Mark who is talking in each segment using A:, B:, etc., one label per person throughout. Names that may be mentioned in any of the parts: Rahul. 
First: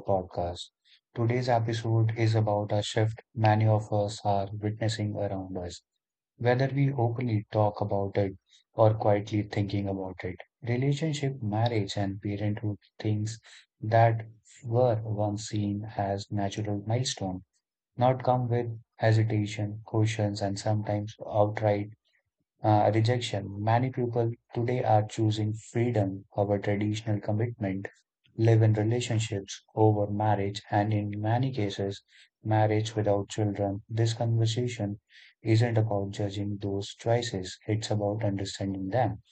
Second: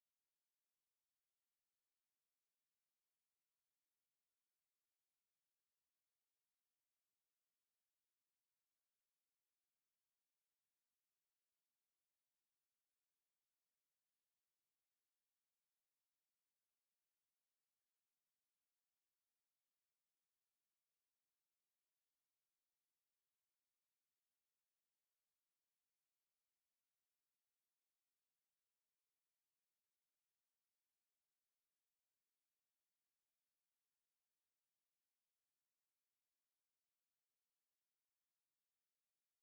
A: podcast. Today's episode is about a shift many of us are witnessing around us. Whether we openly talk about it or quietly thinking about it, relationship, marriage, and parenthood things that were once seen as natural milestones, now come with hesitation, cautions, and sometimes outright rejection. Many people today are choosing freedom over traditional commitment, live in relationships over marriage, and in many cases, marriage without children. This conversation isn't about judging those choices, it's about understanding them.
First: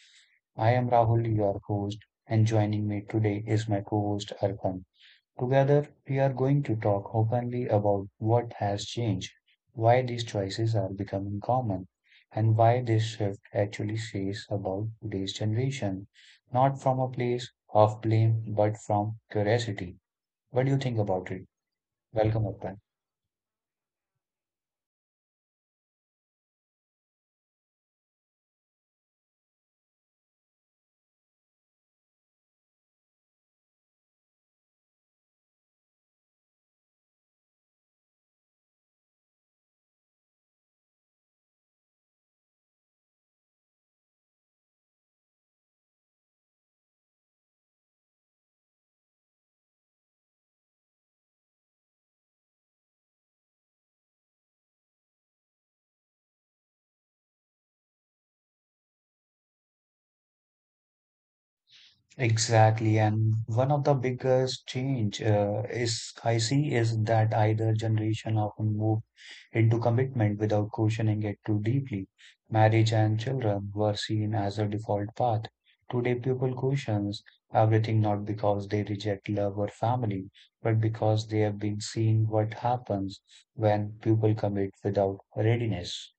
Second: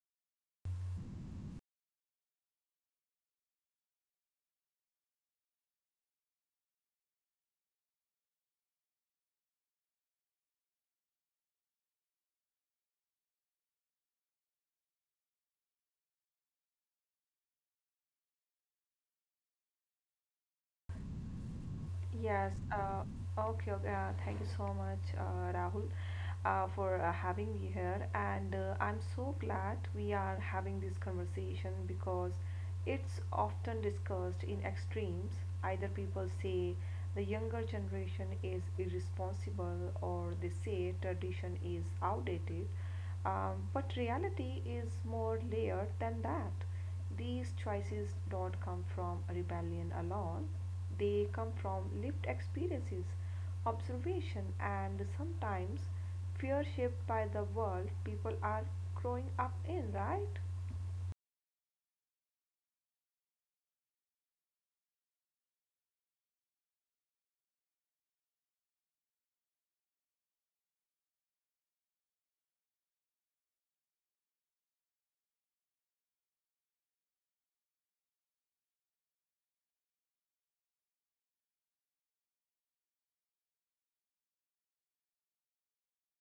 A: I am Rahul, your host, and joining me today is my co host Arpan. Together, we are going to talk openly about what has changed, why these choices are becoming common, and why this shift actually says about today's generation, not from a place of blame, but from curiosity. What do you think about it? Welcome,
B: Yes,
A: Arpan.
B: okay, okay, thank you so much, Rahul, for having me here. And I'm so glad we are having this conversation because it's often discussed in extremes. Either people say the younger generation is irresponsible, or they say tradition is outdated. But reality is more layered than that. These choices don't come from rebellion alone, they come from lived experiences, observation, and sometimes fear shaped by the world people are growing up in, right?
A: Exactly, and one of the biggest change is I see is that either generation often move into commitment without questioning it too deeply. Marriage and children were seen as a default path. Today, people questions everything not because they reject love or family, but because they have been seeing what happens when people commit without readiness.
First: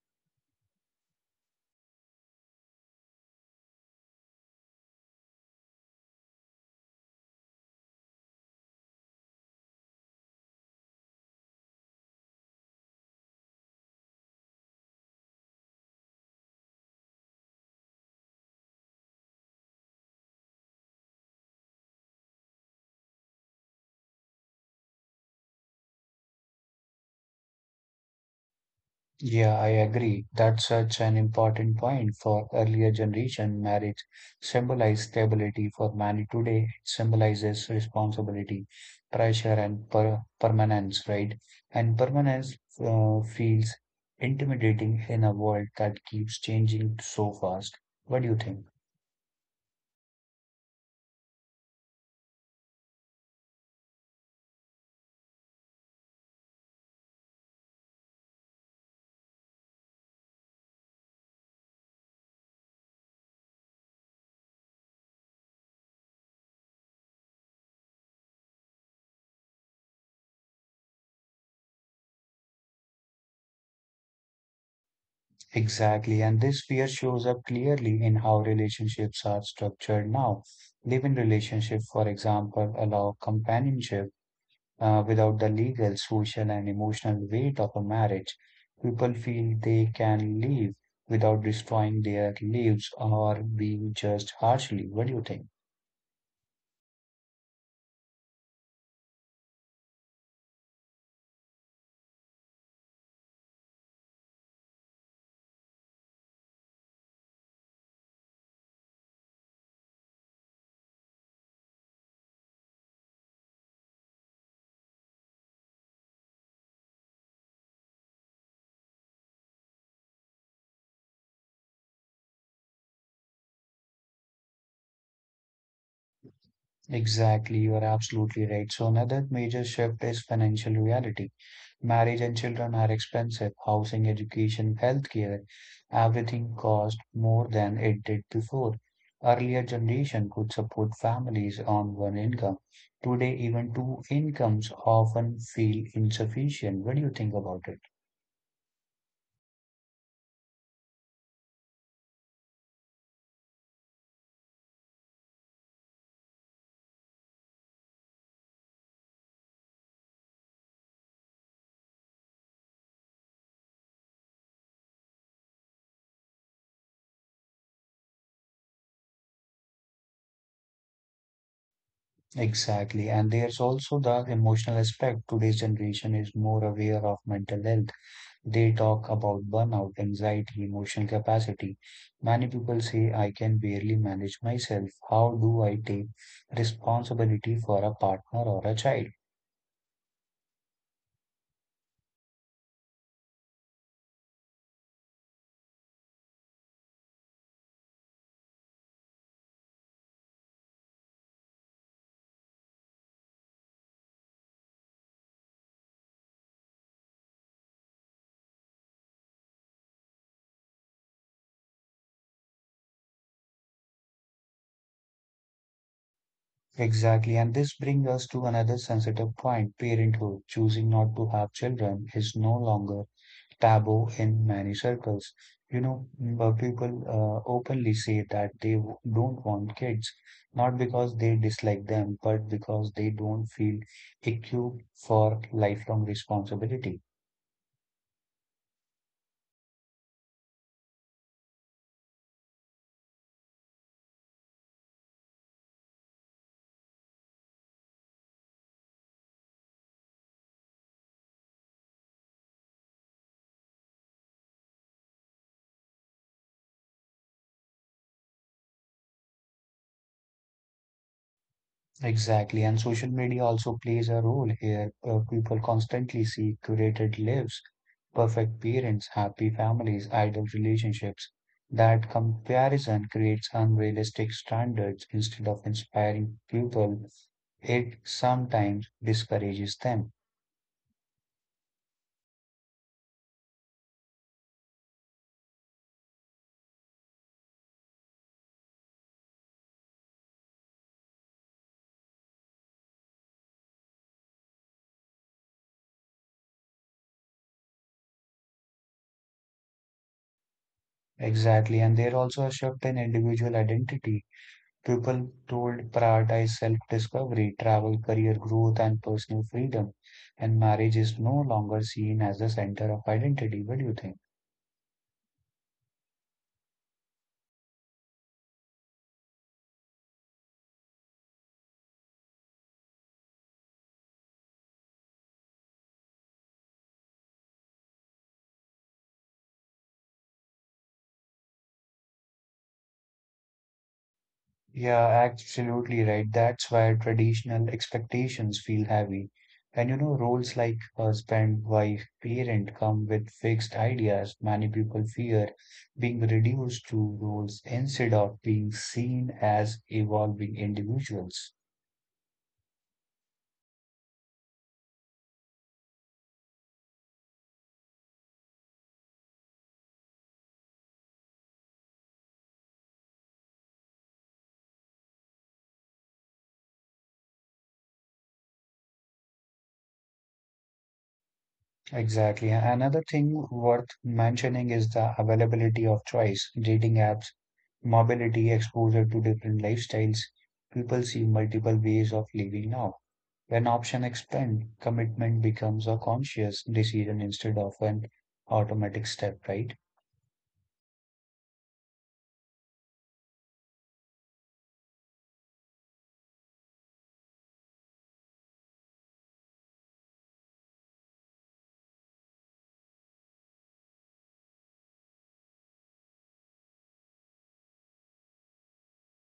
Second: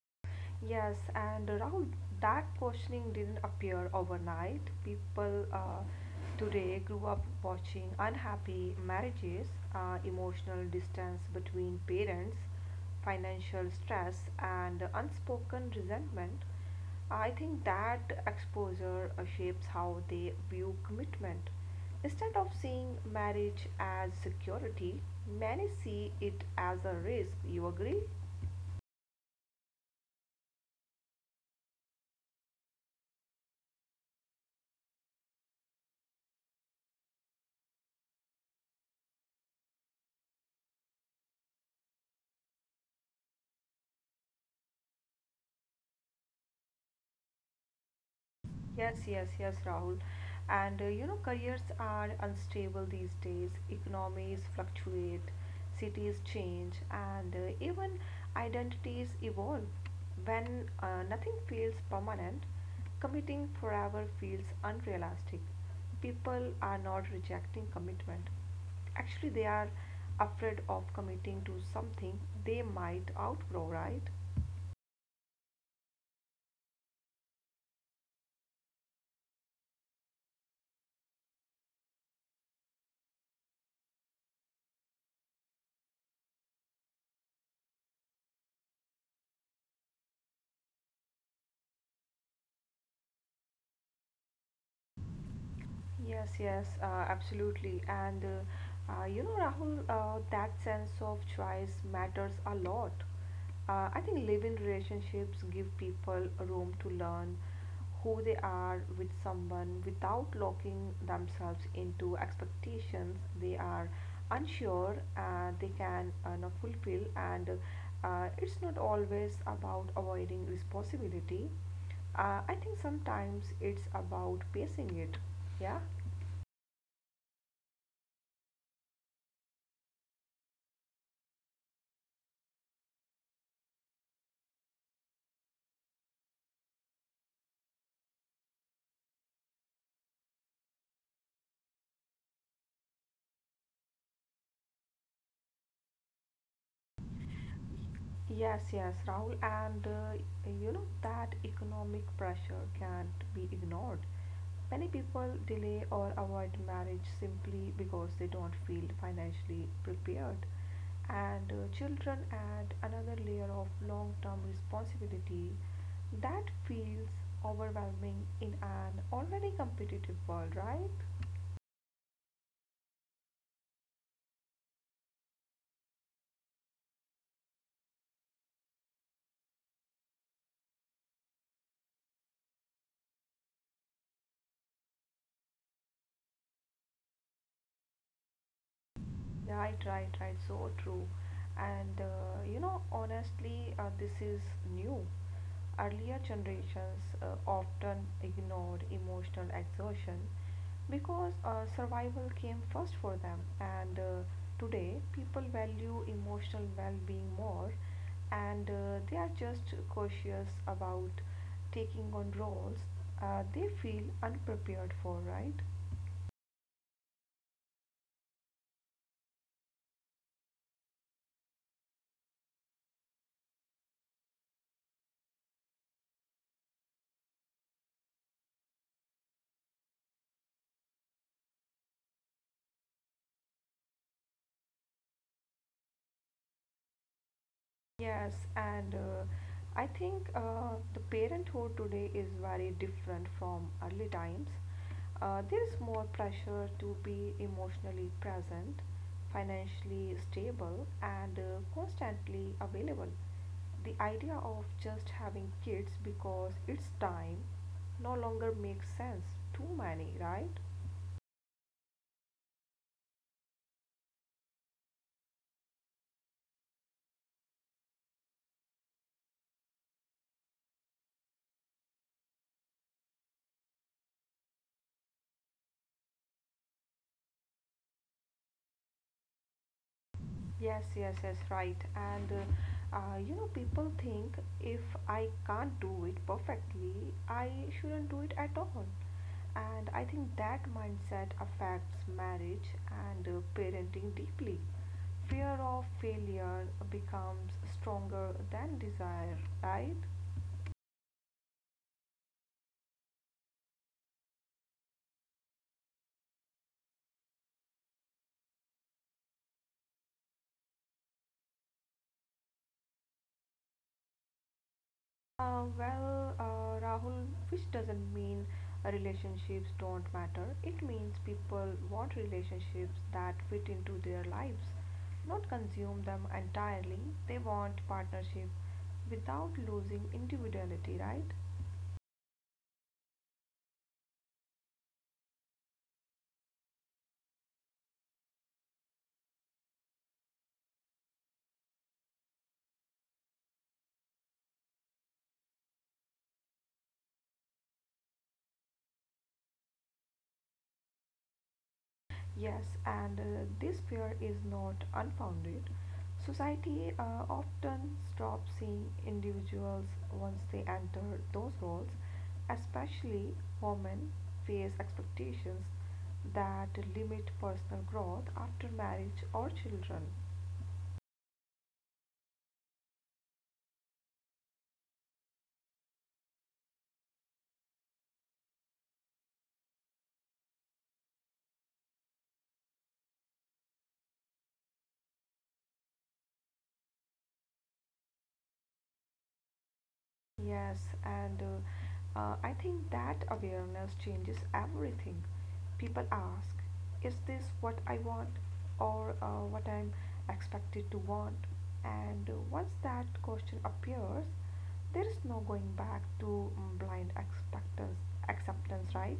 B: Yes, and around that questioning didn't appear overnight. People today grew up watching unhappy marriages, emotional distance between parents, financial stress, and unspoken resentment. I think that exposure shapes how they view commitment. Instead of seeing marriage as security, many see it as a risk. You agree?
A: Yeah, I agree. That's such an important point for earlier generation. Marriage symbolized stability for many today. It symbolizes responsibility, pressure, and permanence, right? And permanence feels intimidating in a world that keeps changing so fast. What do you think?
B: Yes, yes, yes, Rahul. And you know, careers are unstable these days. Economies fluctuate, cities change, and even identities evolve. When nothing feels permanent, committing forever feels unrealistic. People are not rejecting commitment. Actually, they are afraid of committing to something they might outgrow, right?
A: Exactly. And this fear shows up clearly in how relationships are structured now. Live-in relationship, for example, allow companionship without the legal, social, and emotional weight of a marriage, people feel they can live without destroying their lives or being judged harshly. What do you think?
B: Yes, yes, absolutely. And you know, Rahul, that sense of choice matters a lot. I think living relationships give people a room to learn who they are with someone without locking themselves into expectations they are unsure they can not fulfill. And it's not always about avoiding responsibility. I think sometimes it's about pacing it. Yeah.
A: Exactly, you are absolutely right. So another major shift is financial reality. Marriage and children are expensive. Housing, education, healthcare, everything costs more than it did before. Earlier generation could support families on one income. Today, even two incomes often feel insufficient. What do you think about it?
B: Yes, yes, Rahul, and you know that economic pressure can't be ignored. Many people delay or avoid marriage simply because they don't feel financially prepared. And children add another layer of long term responsibility that feels overwhelming in an already competitive world, right?
A: Exactly. And there's also the emotional aspect. Today's generation is more aware of mental health. They talk about burnout, anxiety, emotional capacity. Many people say, I can barely manage myself. How do I take responsibility for a partner or a child?
B: Right, right, right. So true. And you know, honestly, this is new. Earlier generations often ignored emotional exertion because survival came first for them. And today, people value emotional well being more and they are just cautious about taking on roles they feel unprepared for, right?
A: Exactly. And this brings us to another sensitive point parenthood. Choosing not to have children is no longer taboo in many circles. But people openly say that don't want kids, not because they dislike them, but because they don't feel equipped for lifelong responsibility.
B: Yes, and I think the parenthood today is very different from early times. There is more pressure to be emotionally present, financially stable, and constantly available. The idea of just having kids because it's time no longer makes sense. Too many, right?
A: Exactly, and social media also plays a role here. People constantly see curated lives, perfect parents, happy families, ideal relationships. That comparison creates unrealistic standards instead of inspiring people. It sometimes discourages them.
B: Yes, yes, yes, right. And you know, people think if I can't do it perfectly, I shouldn't do it at all. And I think that mindset affects marriage and parenting deeply. Fear of failure becomes stronger than desire, right?
A: Exactly, and there also a shift in individual identity. People told prioritize self-discovery, travel, career growth, and personal freedom. And marriage is no longer seen as the center of identity. What do you think?
B: Well, Rahul, which doesn't mean relationships don't matter. It means people want relationships that fit into their lives, not consume them entirely. They want partnership without losing individuality, right?
A: Yeah, absolutely right. That's why traditional expectations feel heavy. And you know, roles like husband, wife, parent come with fixed ideas. Many people fear being reduced to roles instead of being seen as evolving individuals.
B: Yes, and this fear is not unfounded. Society often stops seeing individuals once they enter those roles, especially women face expectations that limit personal growth after marriage or children.
A: Exactly. Another thing worth mentioning is the availability of choice. Dating apps, mobility, exposure to different lifestyles. People see multiple ways of living now. When options expand, commitment becomes a conscious decision instead of an automatic step, right?
B: Yes, and I think that awareness changes everything. People ask, is this what I want or what I'm expected to want? And once that question appears, there is no going back to blind expectance, acceptance, right?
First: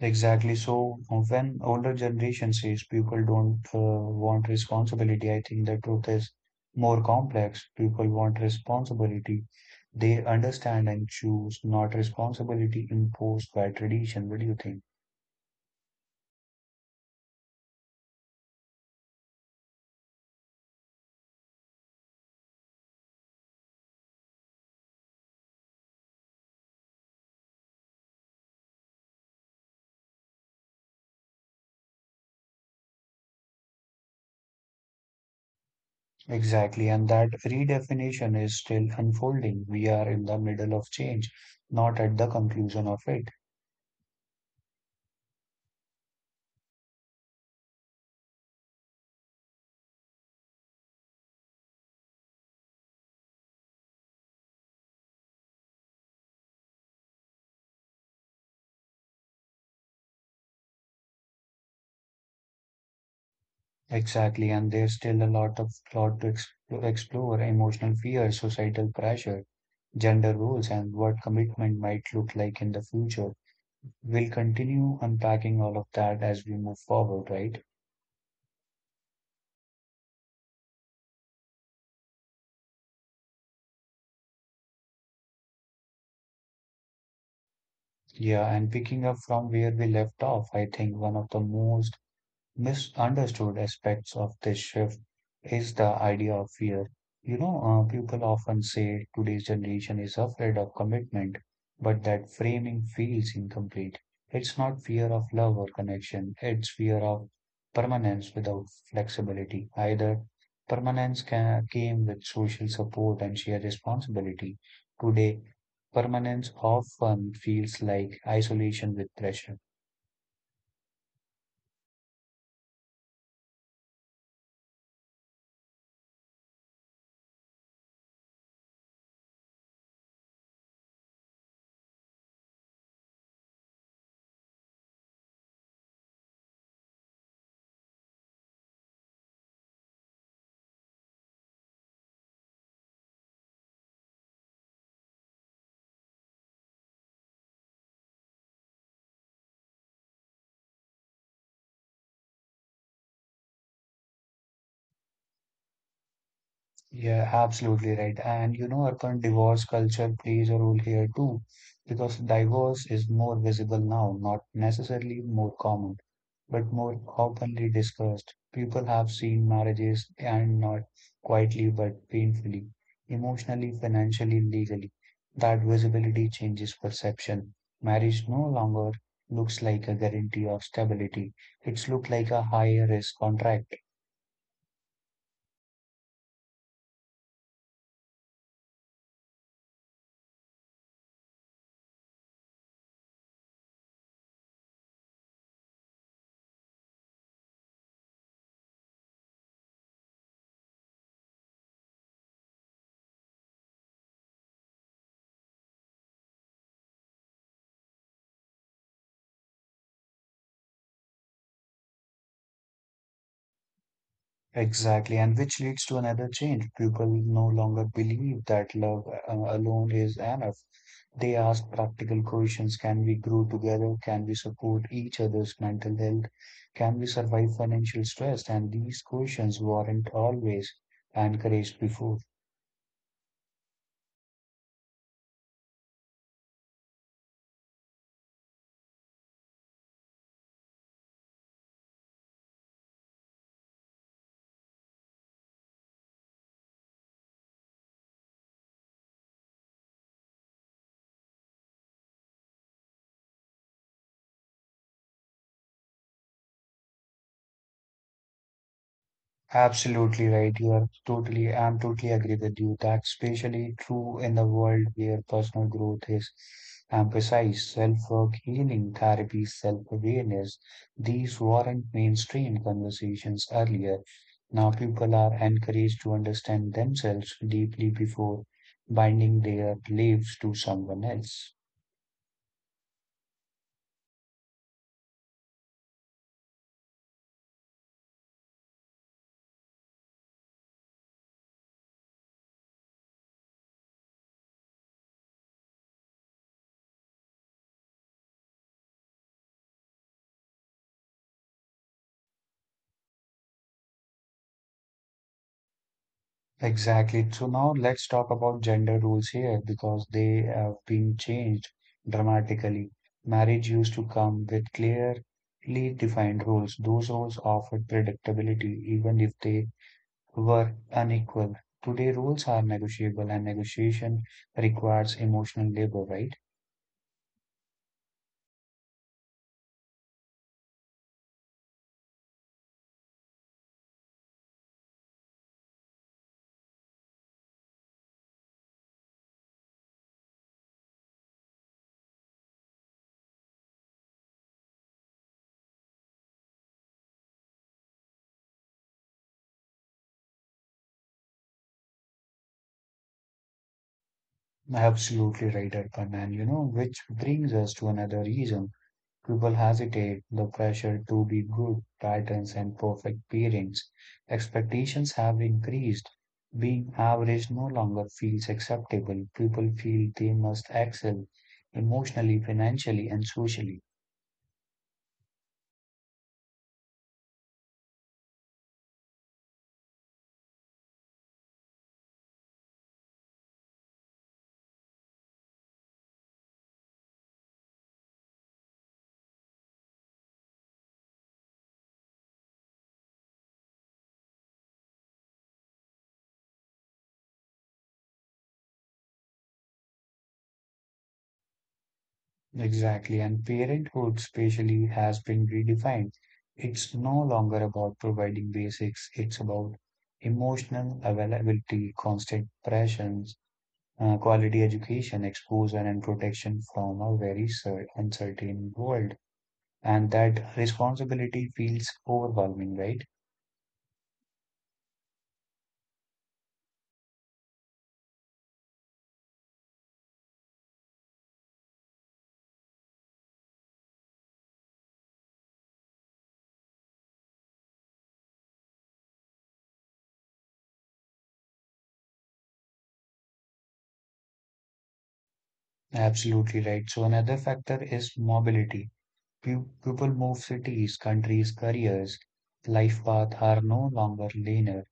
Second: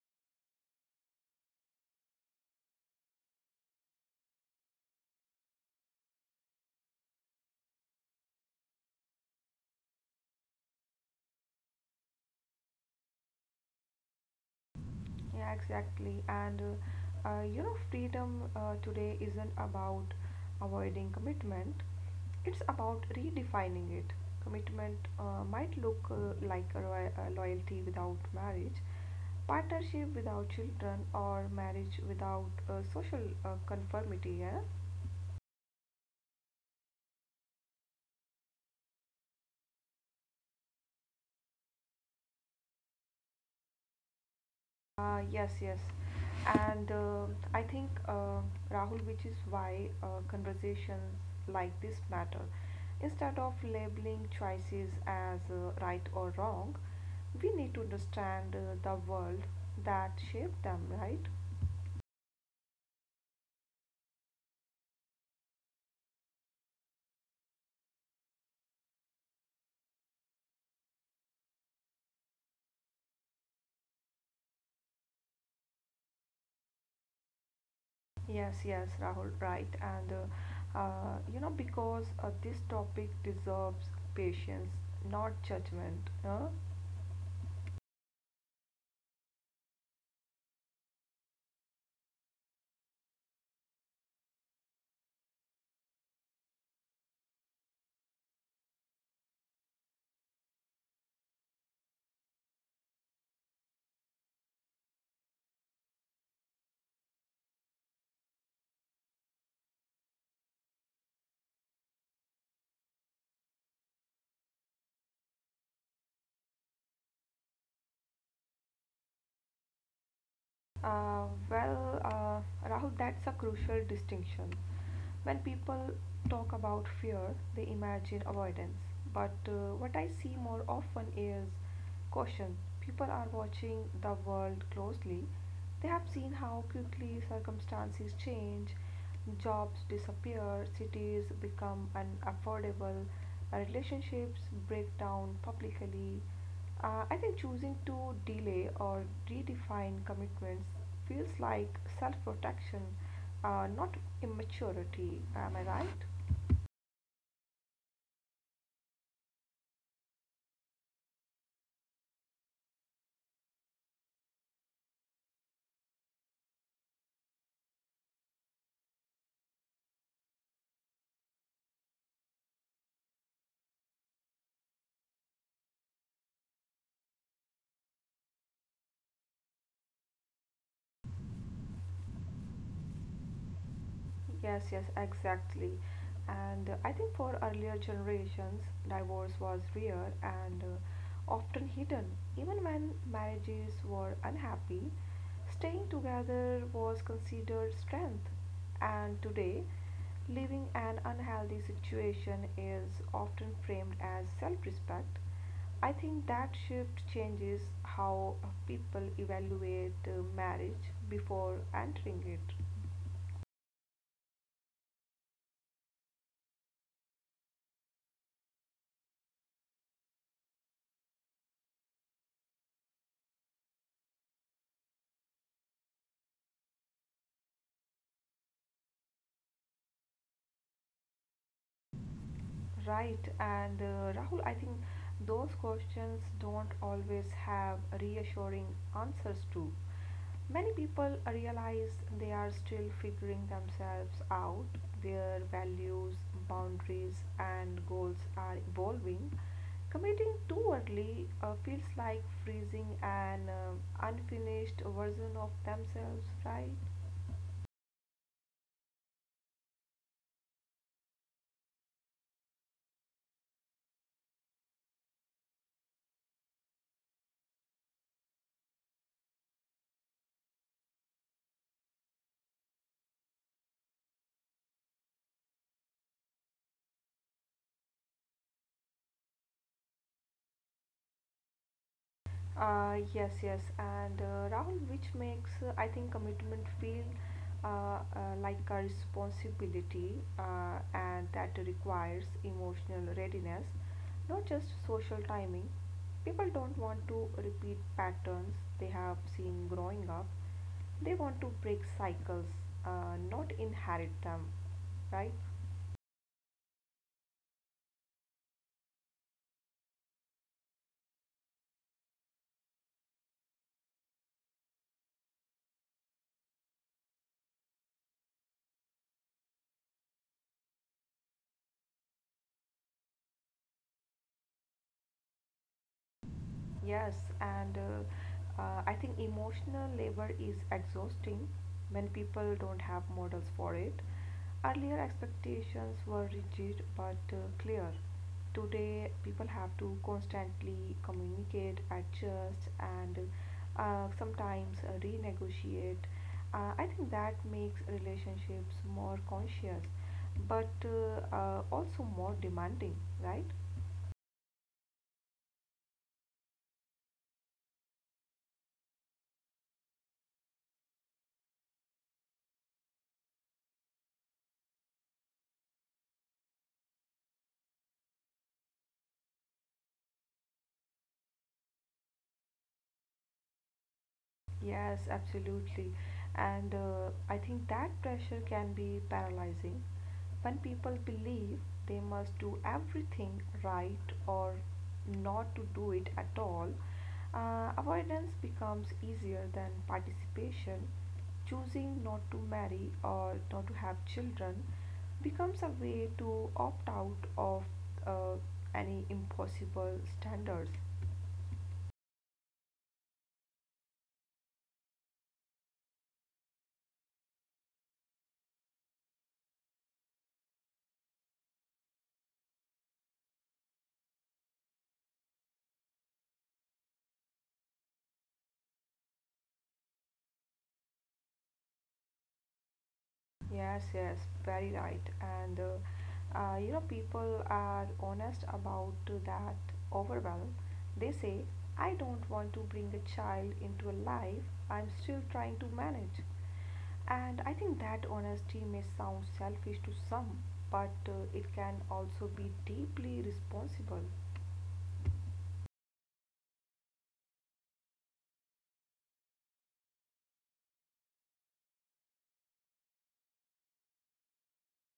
A: Exactly. So when older generation says people don't want responsibility, I think the truth is more complex. People want responsibility. They understand and choose, not responsibility imposed by tradition. What do you think?
B: Yeah, exactly. And you know, freedom today isn't about avoiding commitment, it's about redefining it. Commitment might look like a loyalty without marriage, partnership without children, or marriage without social conformity. Yeah?
A: Exactly. And that redefinition is still unfolding. We are in the middle of change, not at the conclusion of it.
B: Yes, yes. And I think, Rahul, which is why conversations like this matter. Instead of labeling choices as right or wrong, we need to understand the world that shaped them, right?
A: Exactly. And there's still a lot to explore, emotional fear, societal pressure gender roles and what commitment might look like in the future. We'll continue unpacking all of that as we move forward, right?
B: Yes, yes, Rahul, right. And you know, because this topic deserves patience, not judgment. Uh,
A: Yeah, and picking up from where we left off, I think one of the most misunderstood aspects of this shift is the idea of fear. You know, People often say today's generation is afraid of commitment, but that framing feels incomplete. It's not fear of love or connection, it's fear of permanence without flexibility. Either came with social support and shared responsibility. Today, permanence often feels like isolation with pressure.
B: Uh, well, uh, Rahul, that's a crucial distinction. When people talk about fear, they imagine avoidance. But what I see more often is caution. People are watching the world closely. They have seen how quickly circumstances change, jobs disappear, cities become unaffordable, relationships break down publicly. I think choosing to delay or redefine commitments feels like self protection, not immaturity. Am I right?
A: Yeah, absolutely right. And you know, urban divorce culture plays a role here too, because divorce is more visible now, not necessarily more common, but more openly discussed. People have seen marriages and not quietly but painfully, emotionally, financially, legally. That visibility changes perception. Marriage no longer looks like a guarantee of stability. It's looked like a high risk contract.
B: Yes, yes, exactly. And I think for earlier generations, divorce was rare and often hidden. Even when marriages were unhappy, staying together was considered strength. And today, living an unhealthy situation is often framed as self respect. I think that shift changes how people evaluate marriage before entering it.
A: Exactly, and which leads to another change. People no longer believe that love alone is enough. They ask practical questions. Can we grow together? Can we support each other's mental health? Can we survive financial stress? And these questions weren't always encouraged before.
B: Right, and Rahul, I think those questions don't always have reassuring answers to. Many people realize they are still figuring themselves out, their values, boundaries, and goals are evolving. Committing too early feels like freezing an unfinished version of themselves, right?
A: Absolutely right. You are totally, I'm totally agree with you. That's especially true in the world where personal growth is emphasized. Self-work, healing, therapy, self-awareness. These weren't mainstream conversations earlier. Now people are encouraged to understand themselves deeply before binding their lives to someone else.
B: Yes, yes, and Rahul, which makes I think commitment feel like a responsibility, and that requires emotional readiness, not just social timing. People don't want to repeat patterns they have seen growing up. They want to break cycles, not inherit them, right?
A: Exactly. So now let's talk about gender roles here because they have been changed dramatically. Marriage used to come with clearly defined roles. Those roles offered predictability, even if they were unequal. Today, roles are negotiable, and negotiation requires emotional labor, right?
B: Yes, and I think emotional labor is exhausting when people don't have models for it. Earlier expectations were rigid but clear. Today, people have to constantly communicate, adjust, and sometimes renegotiate. I think that makes relationships more conscious but also more demanding, right?
A: Absolutely right, Arpan. And you know, which brings us to another reason people hesitate. The pressure to be good, titans, and perfect parents. Expectations have increased. Being average no longer feels acceptable. People feel they must excel emotionally, financially, and socially.
B: Yes, absolutely. And I think that pressure can be paralyzing. When people believe they must do everything right or not to do it at all, avoidance becomes easier than participation. Choosing not to marry or not to have children becomes a way to opt out of uh, any impossible standards.
A: Exactly. And parenthood, especially, has been redefined. It's no longer about providing basics, it's about emotional availability, constant pressures, quality education, exposure, and protection from a very uncertain world. And that responsibility feels overwhelming, right?
B: Yes, yes, very right. And you know, people are honest about that overwhelm. They say, I don't want to bring a child into a life I'm still trying to manage. And I think that honesty may sound selfish to some, but it can also be deeply responsible.
A: Absolutely right. So, another factor is mobility. People move cities, countries, careers, life paths are no longer linear.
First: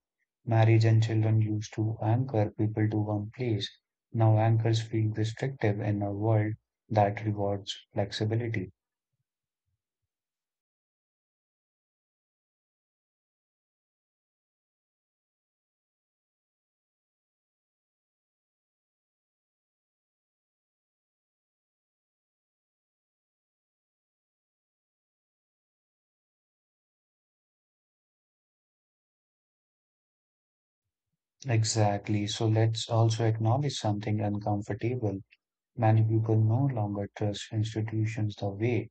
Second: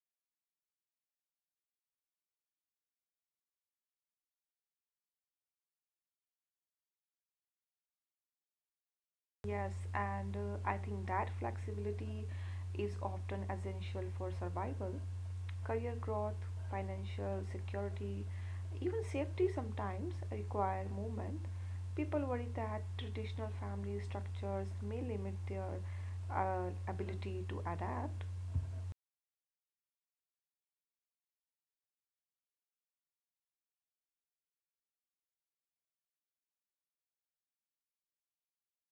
A: Marriage and children used to anchor people to one place. Now, anchors feel restrictive in a world that rewards flexibility.
B: Yes, and I think that flexibility is often essential for survival. Career growth, financial security, even safety sometimes require movement. People worry that traditional family structures may limit their ability to adapt.
A: Exactly. So let's also acknowledge something uncomfortable. Many people no longer trust institutions the way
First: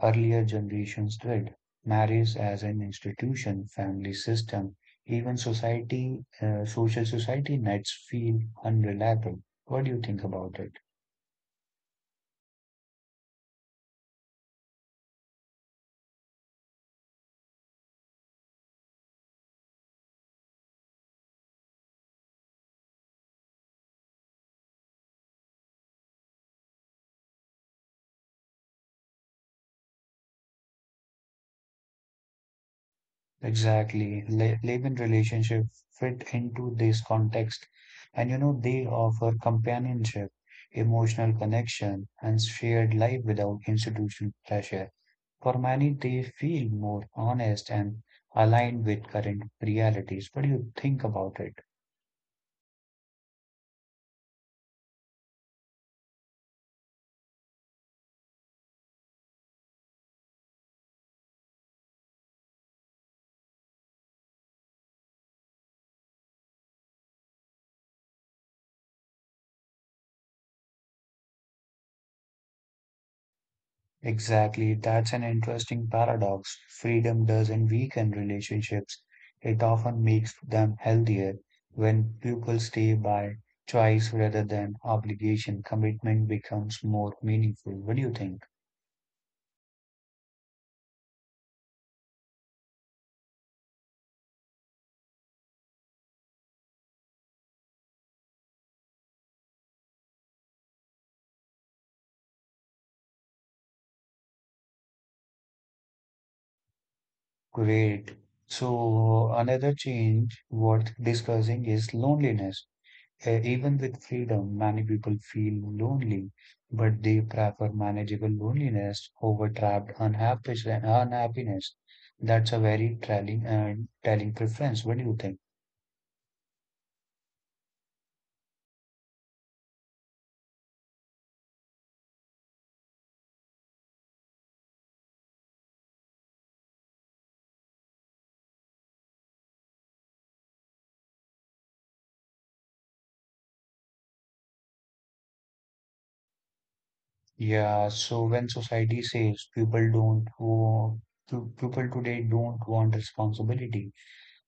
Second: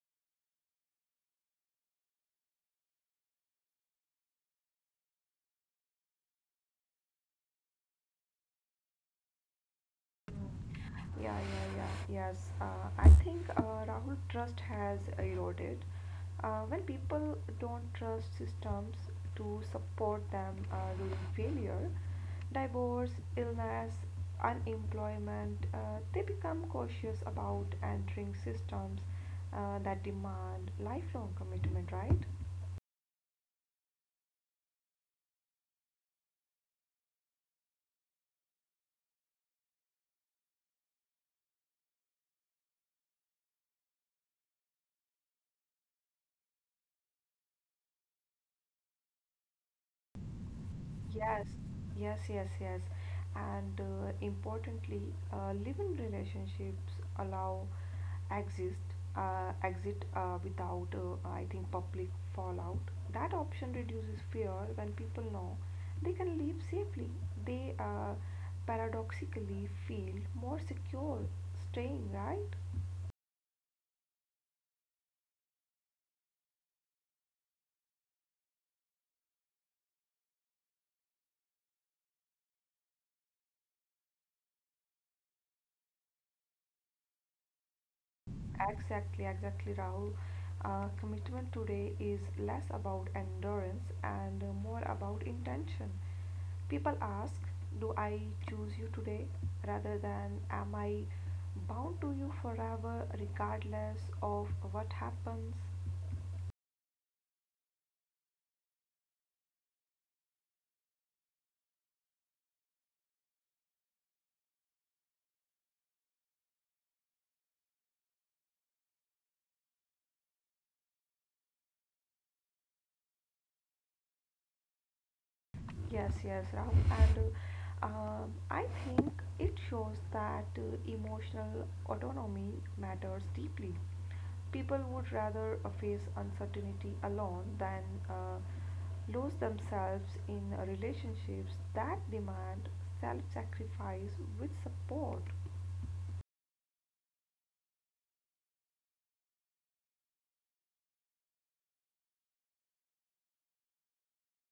A: earlier generations did. Marriage as an institution, family system, even society, social society nets feel unreliable. What do you think about it?
B: Yeah, yeah, yeah. Yes. I think Rahul trust has eroded. When people don't trust systems to support them during failure, divorce, illness, unemployment, they become cautious about entering systems that demand lifelong commitment, right?
A: Exactly. Laban relationship fit into this context, and you know they offer companionship, emotional connection, and shared life without institutional pressure. For many, they feel more honest and aligned with current realities. What do you think about
B: Yes,
A: it?
B: yes, yes, yes. And importantly, living relationships allow exist exit without, I think, public fallout. That option reduces fear when people know they can leave safely. They paradoxically feel more secure staying, right?
A: Exactly, that's an interesting paradox. Freedom doesn't weaken relationships, it often makes them healthier when people stay by choice rather than obligation. Commitment becomes more meaningful. What do you think?
B: Exactly, exactly, Rahul. Commitment today is less about endurance and more about intention. People ask, do I choose you today, rather than, am I bound to you forever regardless of what happens?
A: Great. So, another change worth discussing is loneliness. Even with freedom, many people feel lonely, but they prefer manageable loneliness over trapped unhappy, unhappiness. That's a very telling and telling preference. What do you think?
B: Yes, yes, Rahul. And I think it shows that emotional autonomy matters deeply. People would rather face uncertainty alone than uh, lose themselves in relationships that demand self sacrifice with support.
A: Yeah, so when society says people don't want, people today don't want responsibility,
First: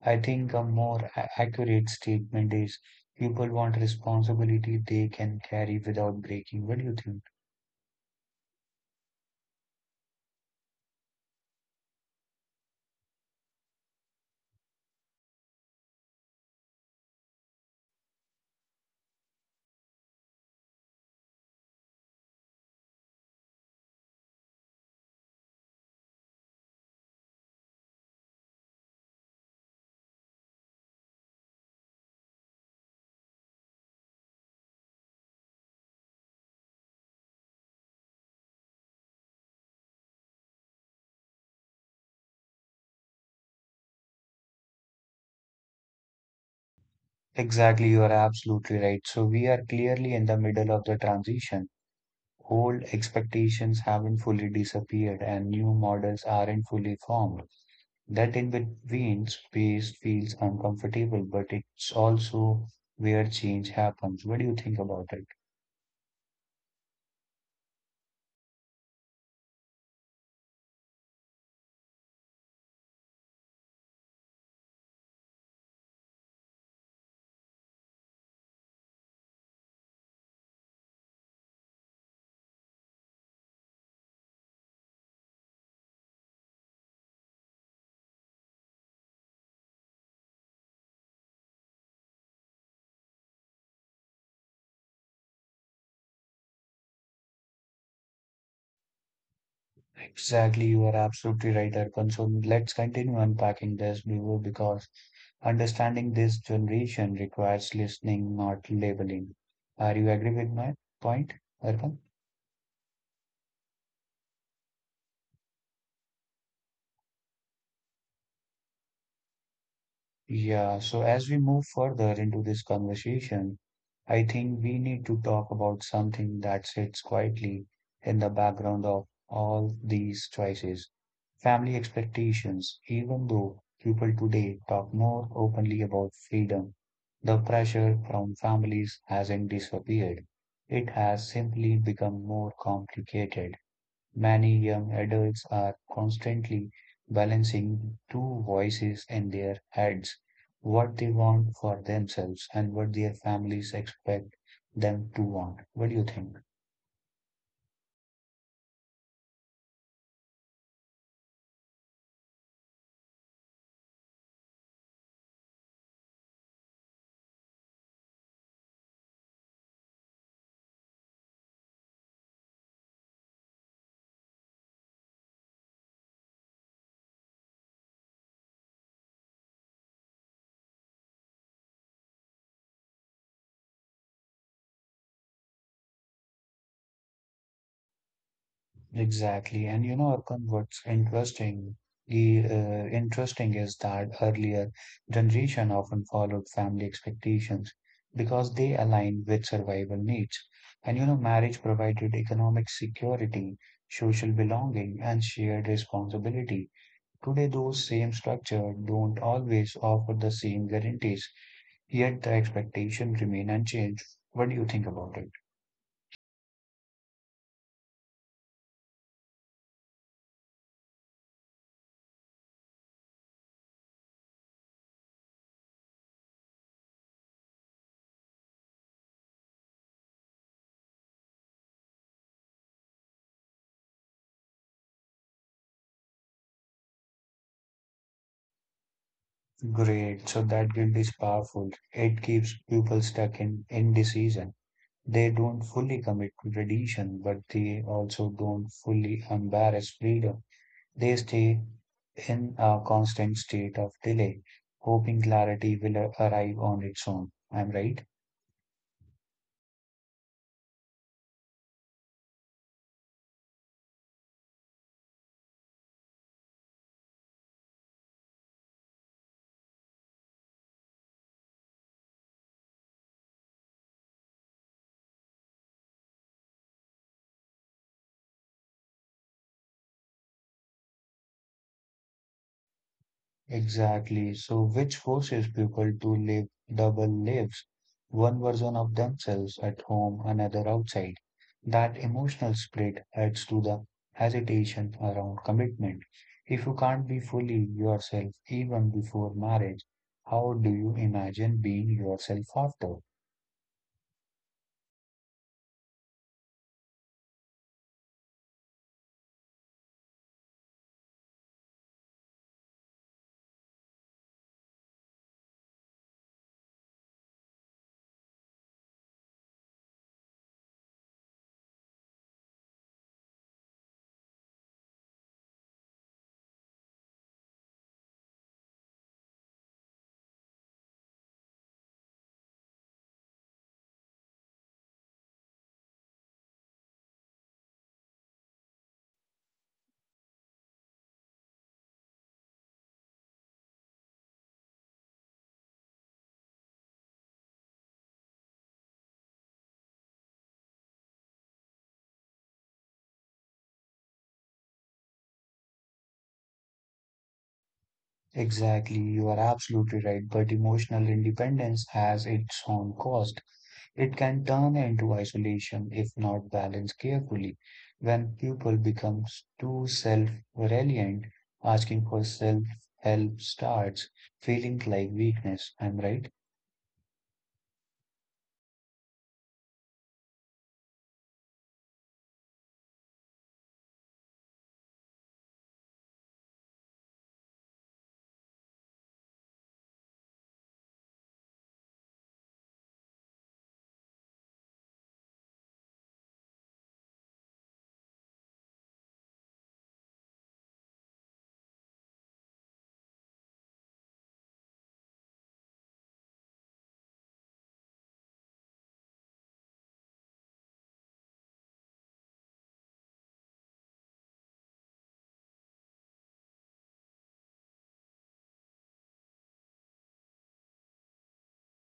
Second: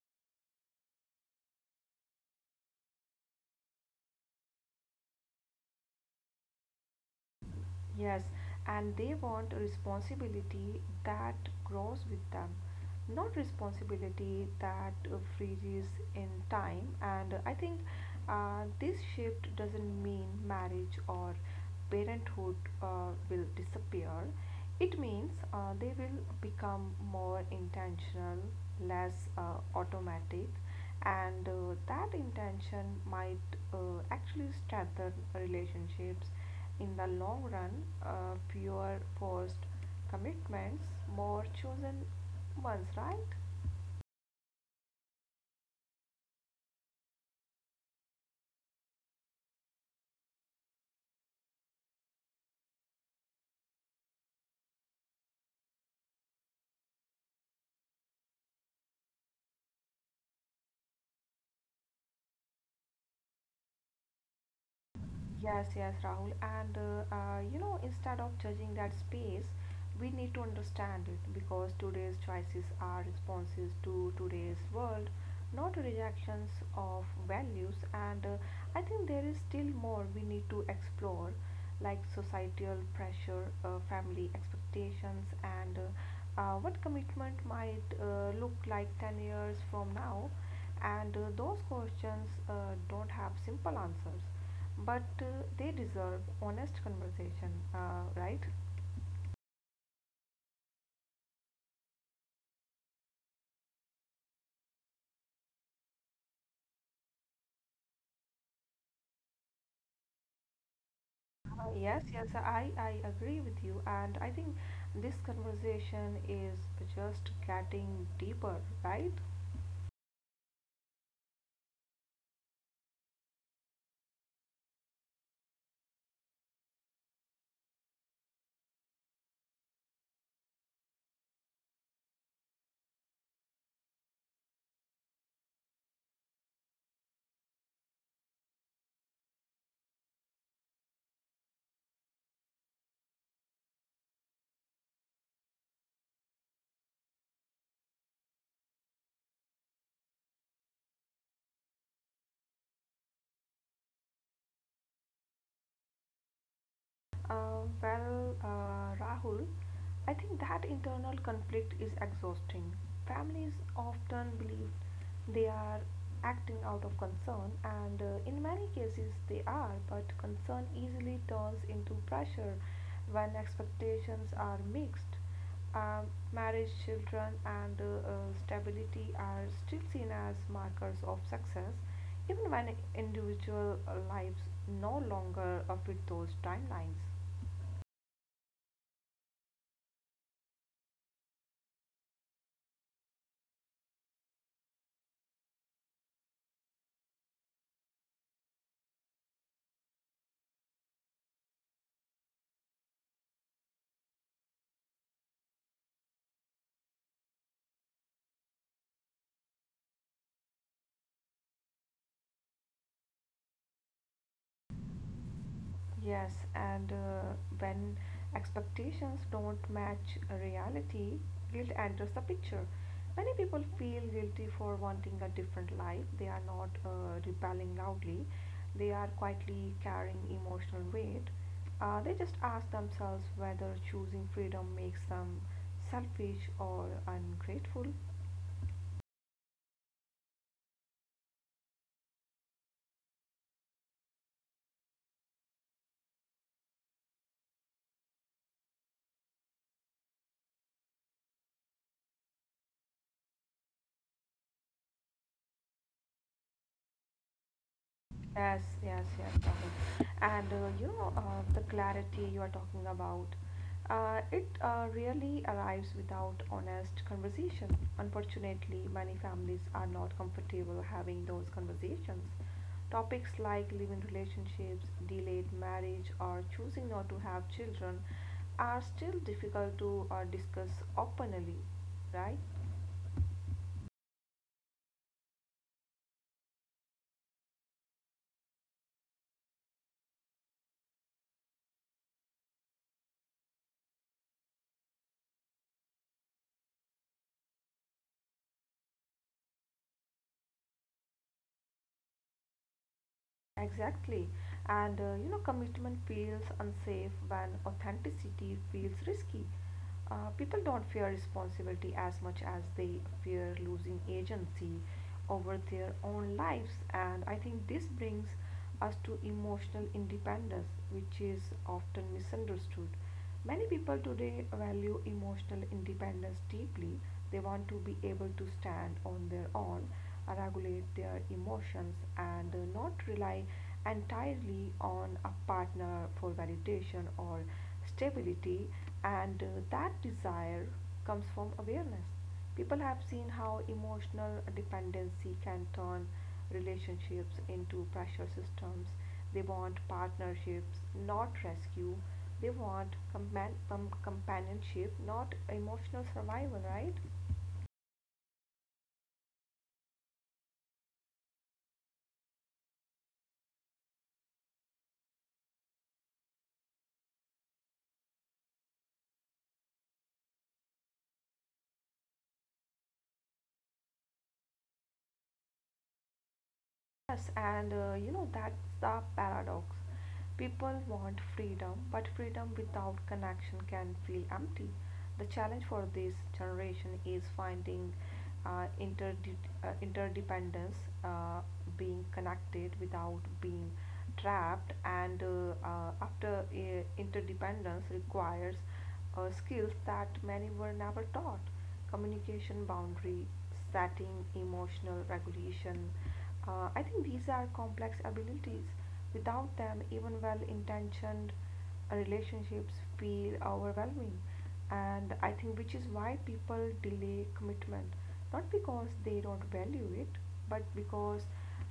A: I think a more accurate statement is people want responsibility they can carry without breaking. What do you think?
B: Yes, and they want a responsibility that grows with them, not responsibility that freezes in time. And I think this shift doesn't mean marriage or parenthood will disappear. It means they will become more intentional, less automatic, and that intention might uh, actually strengthen relationships in the long run, fewer forced commitments, more chosen ones, right?
A: Exactly, you are absolutely right. So we are clearly in the middle of the transition. Old expectations haven't fully disappeared and new models aren't fully formed. That in between space feels uncomfortable, but it's also where change happens. What do you think about it?
B: Yes, yes, Rahul. And you know, instead of judging that space, we need to understand it because today's choices are responses to today's world, not rejections of values. And I think there is still more we need to explore, like societal pressure, family expectations, and what commitment might look like 10 years from now, and those questions don't have simple answers but they deserve honest conversation, right?
A: Exactly, you are absolutely right, Arpan. So let's continue unpacking this, Vivo, because understanding this generation requires listening, not labeling. Are you agree with my point,
B: Uh,
A: Arpan?
B: yes yes, I agree with you, and I think this conversation is just getting deeper, right?
A: Yeah, so as we move further into this conversation, I think we need to talk about something that sits quietly in the background of all these choices. Family expectations, even though people today talk more openly about freedom, the pressure from families hasn't disappeared. It has simply become more complicated. Many young adults are constantly balancing two voices in their heads what they want for themselves and what their families expect them to want. What do you think?
B: Well, Rahul, I think that internal conflict is exhausting. Families often believe they are acting out of concern, and in many cases they are, but concern easily turns into pressure when expectations are mixed. Um, marriage, children, and stability are still seen as markers of success, even when individual lives no longer fit those timelines.
A: Exactly. And you know, Arkan, what's interesting, interesting is that earlier generation often followed family expectations because they aligned with survival needs. And you know, marriage provided economic security, social belonging, and shared responsibility. Today, those same structures don't always offer the same guarantees, yet the expectations remain unchanged. What do you think about it?
B: Yes, and when expectations don't match reality, guilt enters the picture. Many people feel guilty for wanting a different life. They are not rebelling loudly, they are quietly carrying emotional weight. They just ask themselves whether choosing freedom makes them selfish or ungrateful.
A: Great. So that guilt is powerful. It keeps people stuck in indecision. They don't fully commit to tradition, but they also don't fully embrace freedom. They stay in a constant state of delay, hoping clarity will arrive on its own. I'm right.
B: Yes, yes, yes, Rahul. And you know, the clarity you are talking about, it really arrives without honest conversation. Unfortunately, many families are not comfortable having those conversations. Topics like living relationships, delayed marriage, or choosing not to have children are still difficult to discuss openly, right?
A: Exactly. So, which forces people to live double lives, one version of themselves at home, another outside. That emotional split adds to the hesitation around commitment. If you can't be fully yourself even before marriage, how do you imagine being yourself after?
B: Exactly. Commitment feels unsafe when authenticity feels risky. People don't fear responsibility as much as they fear losing agency over their own lives. And I think this brings us to emotional independence, which is often misunderstood. Many people today value emotional independence deeply. They want to be able to stand on their own, regulate their emotions, and not rely entirely on a partner for validation or stability. And That desire comes from awareness. People have seen how emotional dependency can turn relationships into pressure systems. They want partnerships, not rescue. They want companionship, not emotional survival, right?
A: Exactly, you are absolutely right, but emotional independence has its own cost. It can turn into isolation if not balanced carefully. When people becomes too self-reliant, asking for self-help starts feeling like weakness. I'm right.
B: Yes, that's the paradox. People want freedom, but freedom without connection can feel empty. The challenge for this generation is finding uh, interde- interdependence, uh, being connected without being trapped, and after interdependence requires skills that many were never taught: communication, boundary setting, emotional regulation. I think these are complex abilities. Without them, even well intentioned relationships feel overwhelming. And I think which is why people delay commitment, not because they don't value it, but because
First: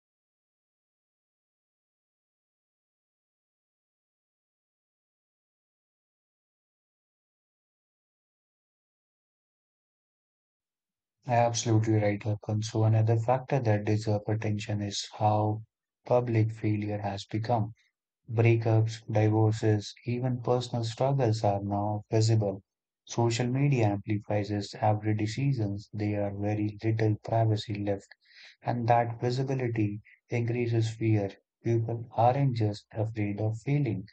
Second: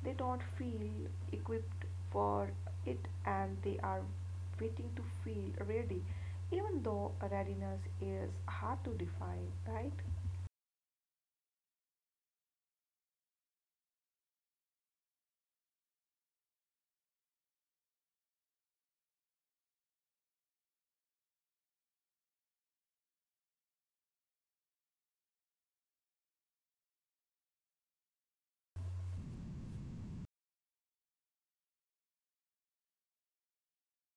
B: they don't feel equipped for it, and they are waiting to feel ready, even though readiness is hard to define, right?
A: Absolutely right, Hakan. So another factor that deserves attention is how public failure has become. Breakups, divorces, even personal struggles are now visible. Social media amplifies every decision. There are very little privacy left, and that visibility increases fear. People aren't just afraid of failing.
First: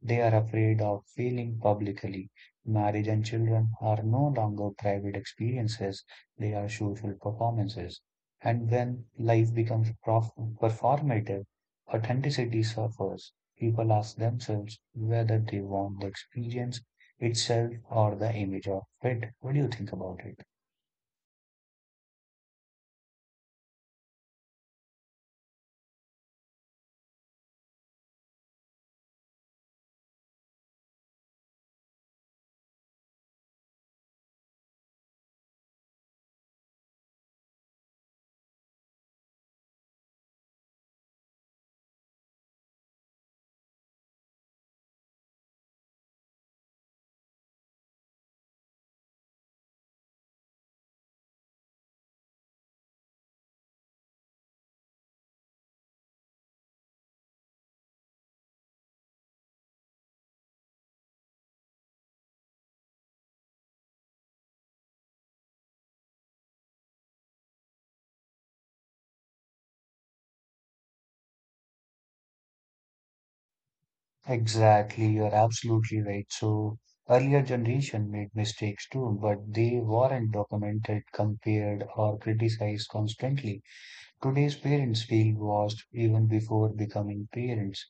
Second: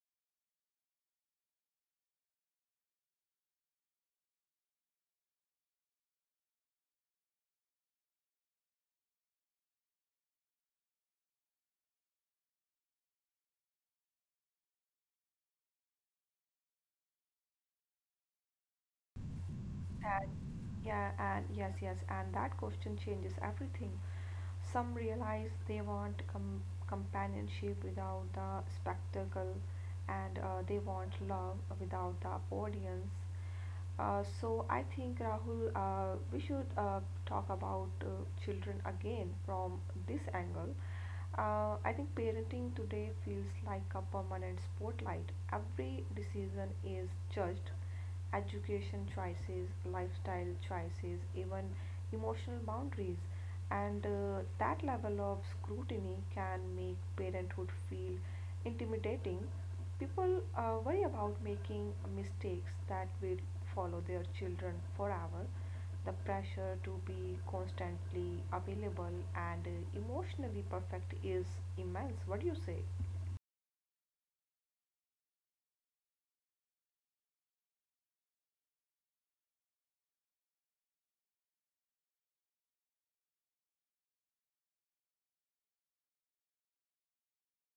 A: They are afraid of failing publicly. Marriage and children are no longer private experiences, they are social performances. And when life becomes performative, authenticity suffers. People ask themselves whether they want the experience itself or the image of it. What do you think about
B: And
A: it?
B: yeah, and yes, yes, and that question changes everything. Some realize they want companionship without the spectacle, and they want love without the audience. So I think, Rahul, we should talk about children again from this angle. I think parenting today feels like a permanent spotlight. Every decision is judged: education choices, lifestyle choices, even emotional boundaries. And That level of scrutiny can make parenthood feel intimidating. People worry about making mistakes that will follow their children forever. The pressure to be constantly available and emotionally perfect is immense. What do you say?
A: Exactly, you're absolutely right. So earlier generation made mistakes too, but they weren't documented, compared, or criticized constantly. Today's parents feel washed even before becoming parents,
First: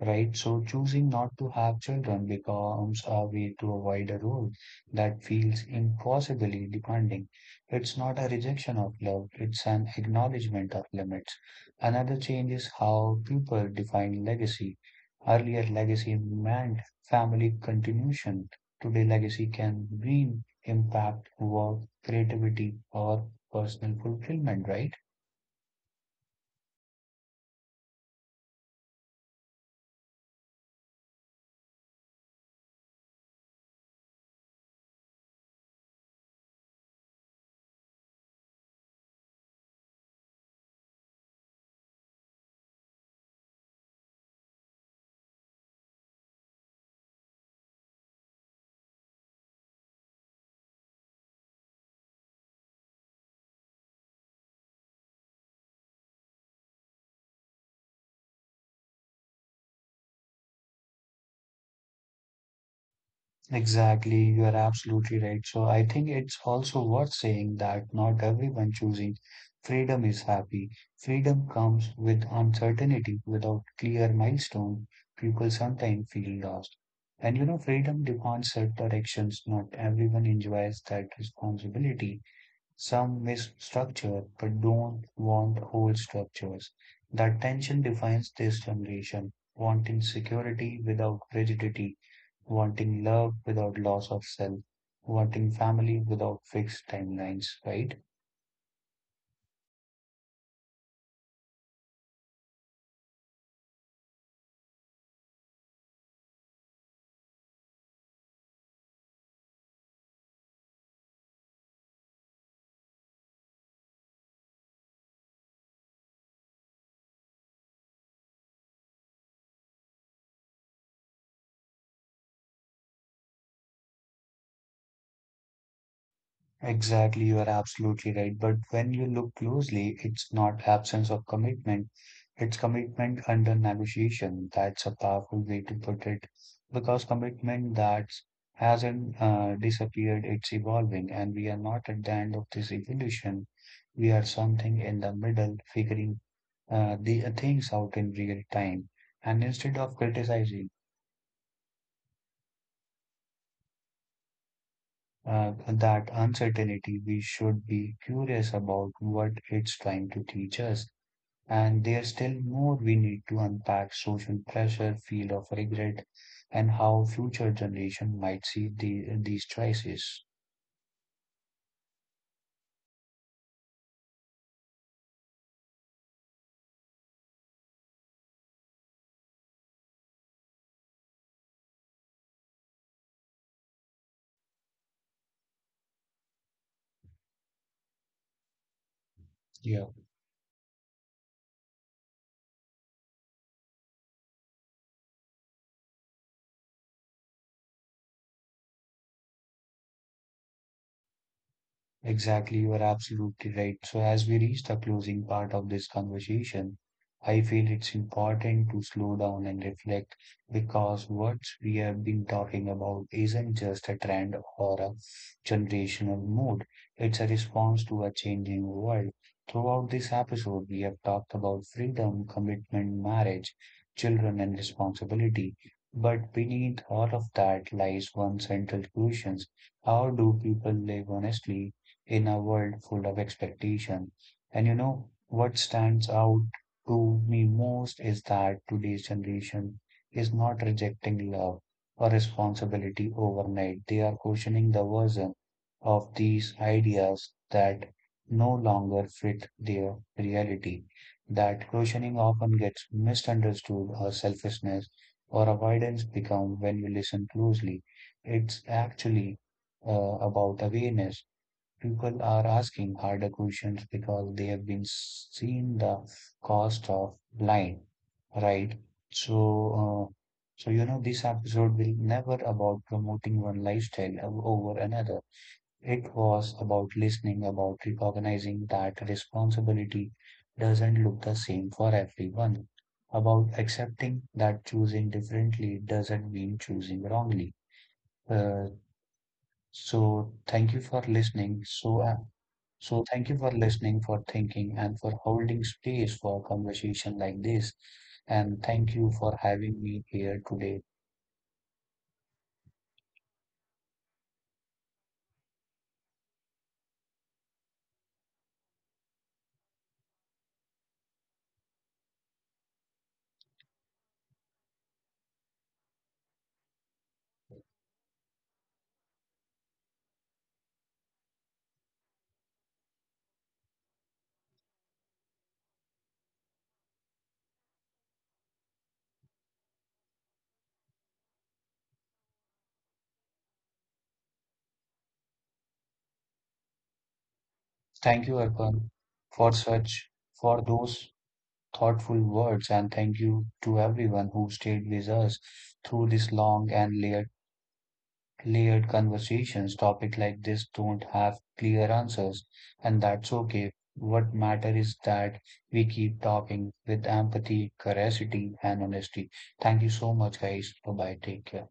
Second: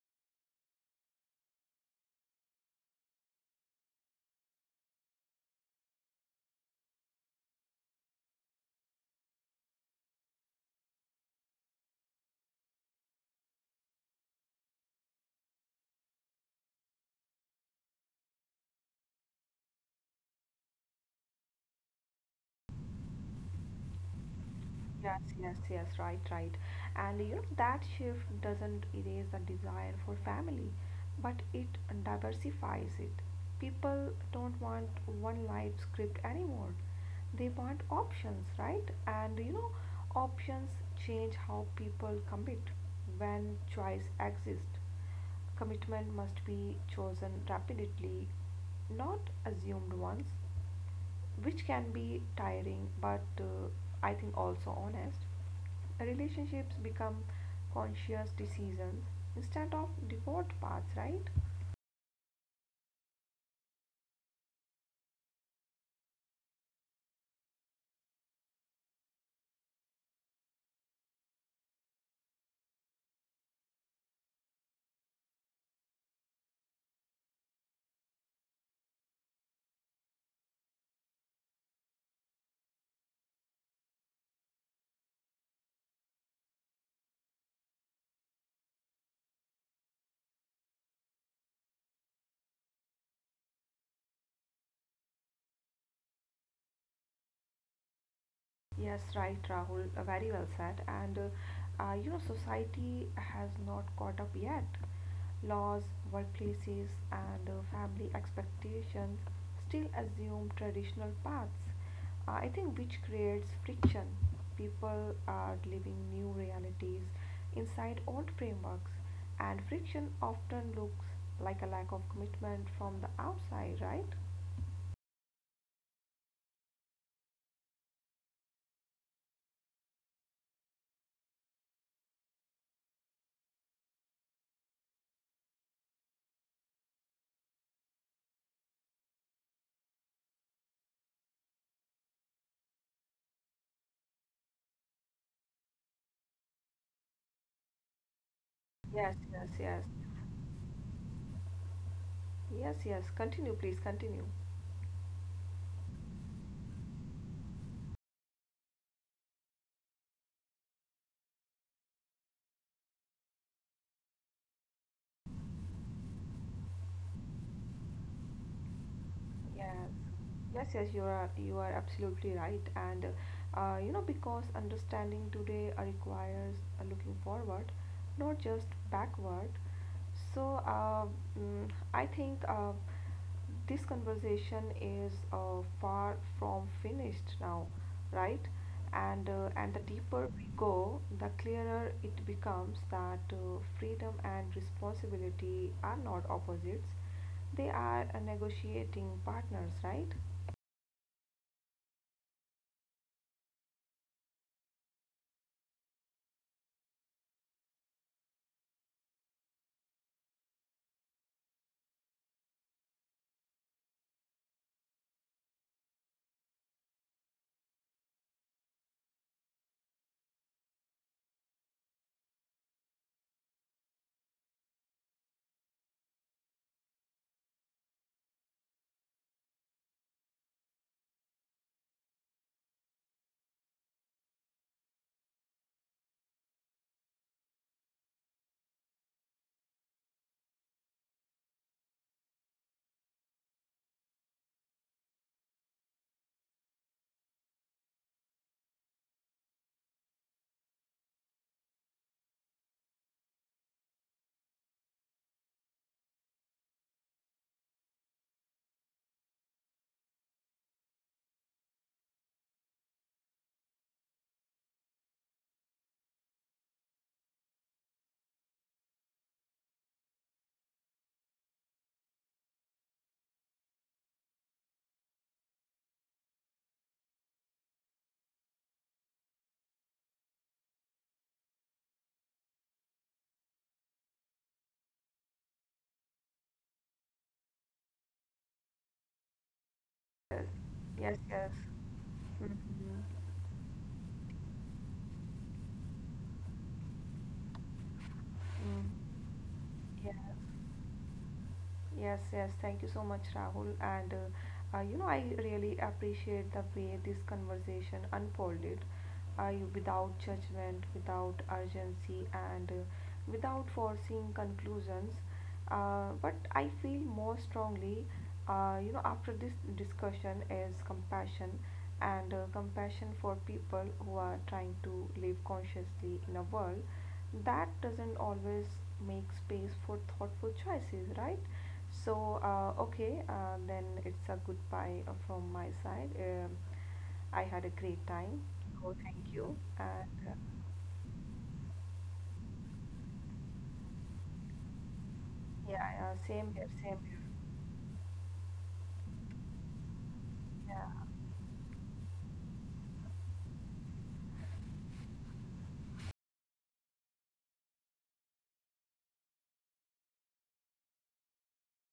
A: right? So choosing not to have children becomes a way to avoid a role that feels impossibly demanding. It's not a rejection of love, it's an acknowledgement of limits. Another change is how people define legacy. Earlier, legacy meant family continuation. Today, legacy can mean impact, work, creativity, or personal fulfillment, right?
B: Yes, yes, yes, right, right. And you know, that shift doesn't erase the desire for family, but it diversifies it. People don't want one life script anymore. They want options, right? And you know, options change how people commit. When choice exists, commitment must be chosen rapidly, not assumed once, which can be tiring, but I think also honest. Relationships become conscious decisions instead of default paths, right?
A: Exactly, you are absolutely right. So I think it's also worth saying that not everyone choosing freedom is happy. Freedom comes with uncertainty. Without clear milestone, people sometimes feel lost. And you know, freedom demands set directions. Not everyone enjoys that responsibility. Some miss structure but don't want whole structures. That tension defines this generation, wanting security without rigidity, wanting love without loss of self, wanting family without fixed timelines, right?
B: Yes, right, Rahul. Very well said. Society has not caught up yet. Laws, workplaces, and family expectations still assume traditional paths. I think which creates friction. People are living new realities inside old frameworks, and friction often looks like a lack of commitment from the outside, right?
A: Exactly, you are absolutely right. But when you look closely, it's not absence of commitment, it's commitment under negotiation. That's a powerful way to put it because commitment that hasn't disappeared, it's evolving, and we are not at the end of this evolution. We are something in the middle, figuring the things out in real time.
B: Yes, yes,
A: And
B: yes.
A: instead of criticizing,
B: Yes, yes. Continue, please, continue.
A: that uncertainty, we should be curious about what it's trying to teach us. And there's still more we need to unpack social pressure, feel of regret, and how future generation might see these
B: Yes.
A: choices.
B: Yes, yes, you are absolutely right, and because understanding today requires looking forward, not just backward. So I think this conversation is far from finished now, right? And the
A: Yeah.
B: deeper we go, the clearer it becomes that freedom and responsibility are not opposites; they are negotiating partners, right?
A: Exactly, you are absolutely right. So, as we reach the closing part of this conversation, I feel it's important to slow down and reflect because what we have been talking about isn't just a trend or a generational mode, it's a response to a changing world. Throughout this episode, we have talked about freedom, commitment, marriage, children, and responsibility. But beneath all of that lies one central question. How do people live honestly in a world full of expectation. And you know what stands out to me most is that today's generation is not rejecting love or responsibility overnight. They are questioning the version of these ideas that no longer fit their reality. That questioning often gets misunderstood as selfishness or avoidance become when we listen closely. It's actually about awareness, people are asking harder questions because they have been seeing the cost of blind, right? So, uh, this episode will never about promoting one lifestyle over another. It was about listening, about recognizing that responsibility doesn't look the same for everyone, about accepting that choosing differently doesn't mean choosing wrongly. Uh, so
B: Yes,
A: thank you for
B: yes, yes.
A: listening. So uh,
B: Mhm.
A: so thank you for listening, for thinking, and for holding space for conversation like this. And
B: Mm.
A: thank you for having me
B: Yes,
A: here today.
B: yes, yes. Thank you so much, Rahul. I really appreciate the way this conversation unfolded. Without judgment, without urgency, and without forcing conclusions. But I feel more strongly, after this discussion, is compassion, and compassion for people who are trying to live consciously in a world that doesn't always make space for thoughtful choices, right? So, then it's a goodbye from my side. I had a great time.
A: Thank you,
B: Oh,
A: Arpan,
B: thank you.
A: for
B: And
A: such for those thoughtful words, and thank you to everyone who stayed with us
B: Yeah,
A: through
B: same
A: this
B: here,
A: long
B: same
A: and
B: here.
A: layered conversations. Topic like this
B: Yeah.
A: don't have clear answers, and that's okay. What matters is that we keep talking with empathy, curiosity, and honesty. Thank you so much, guys. Bye bye. Take care.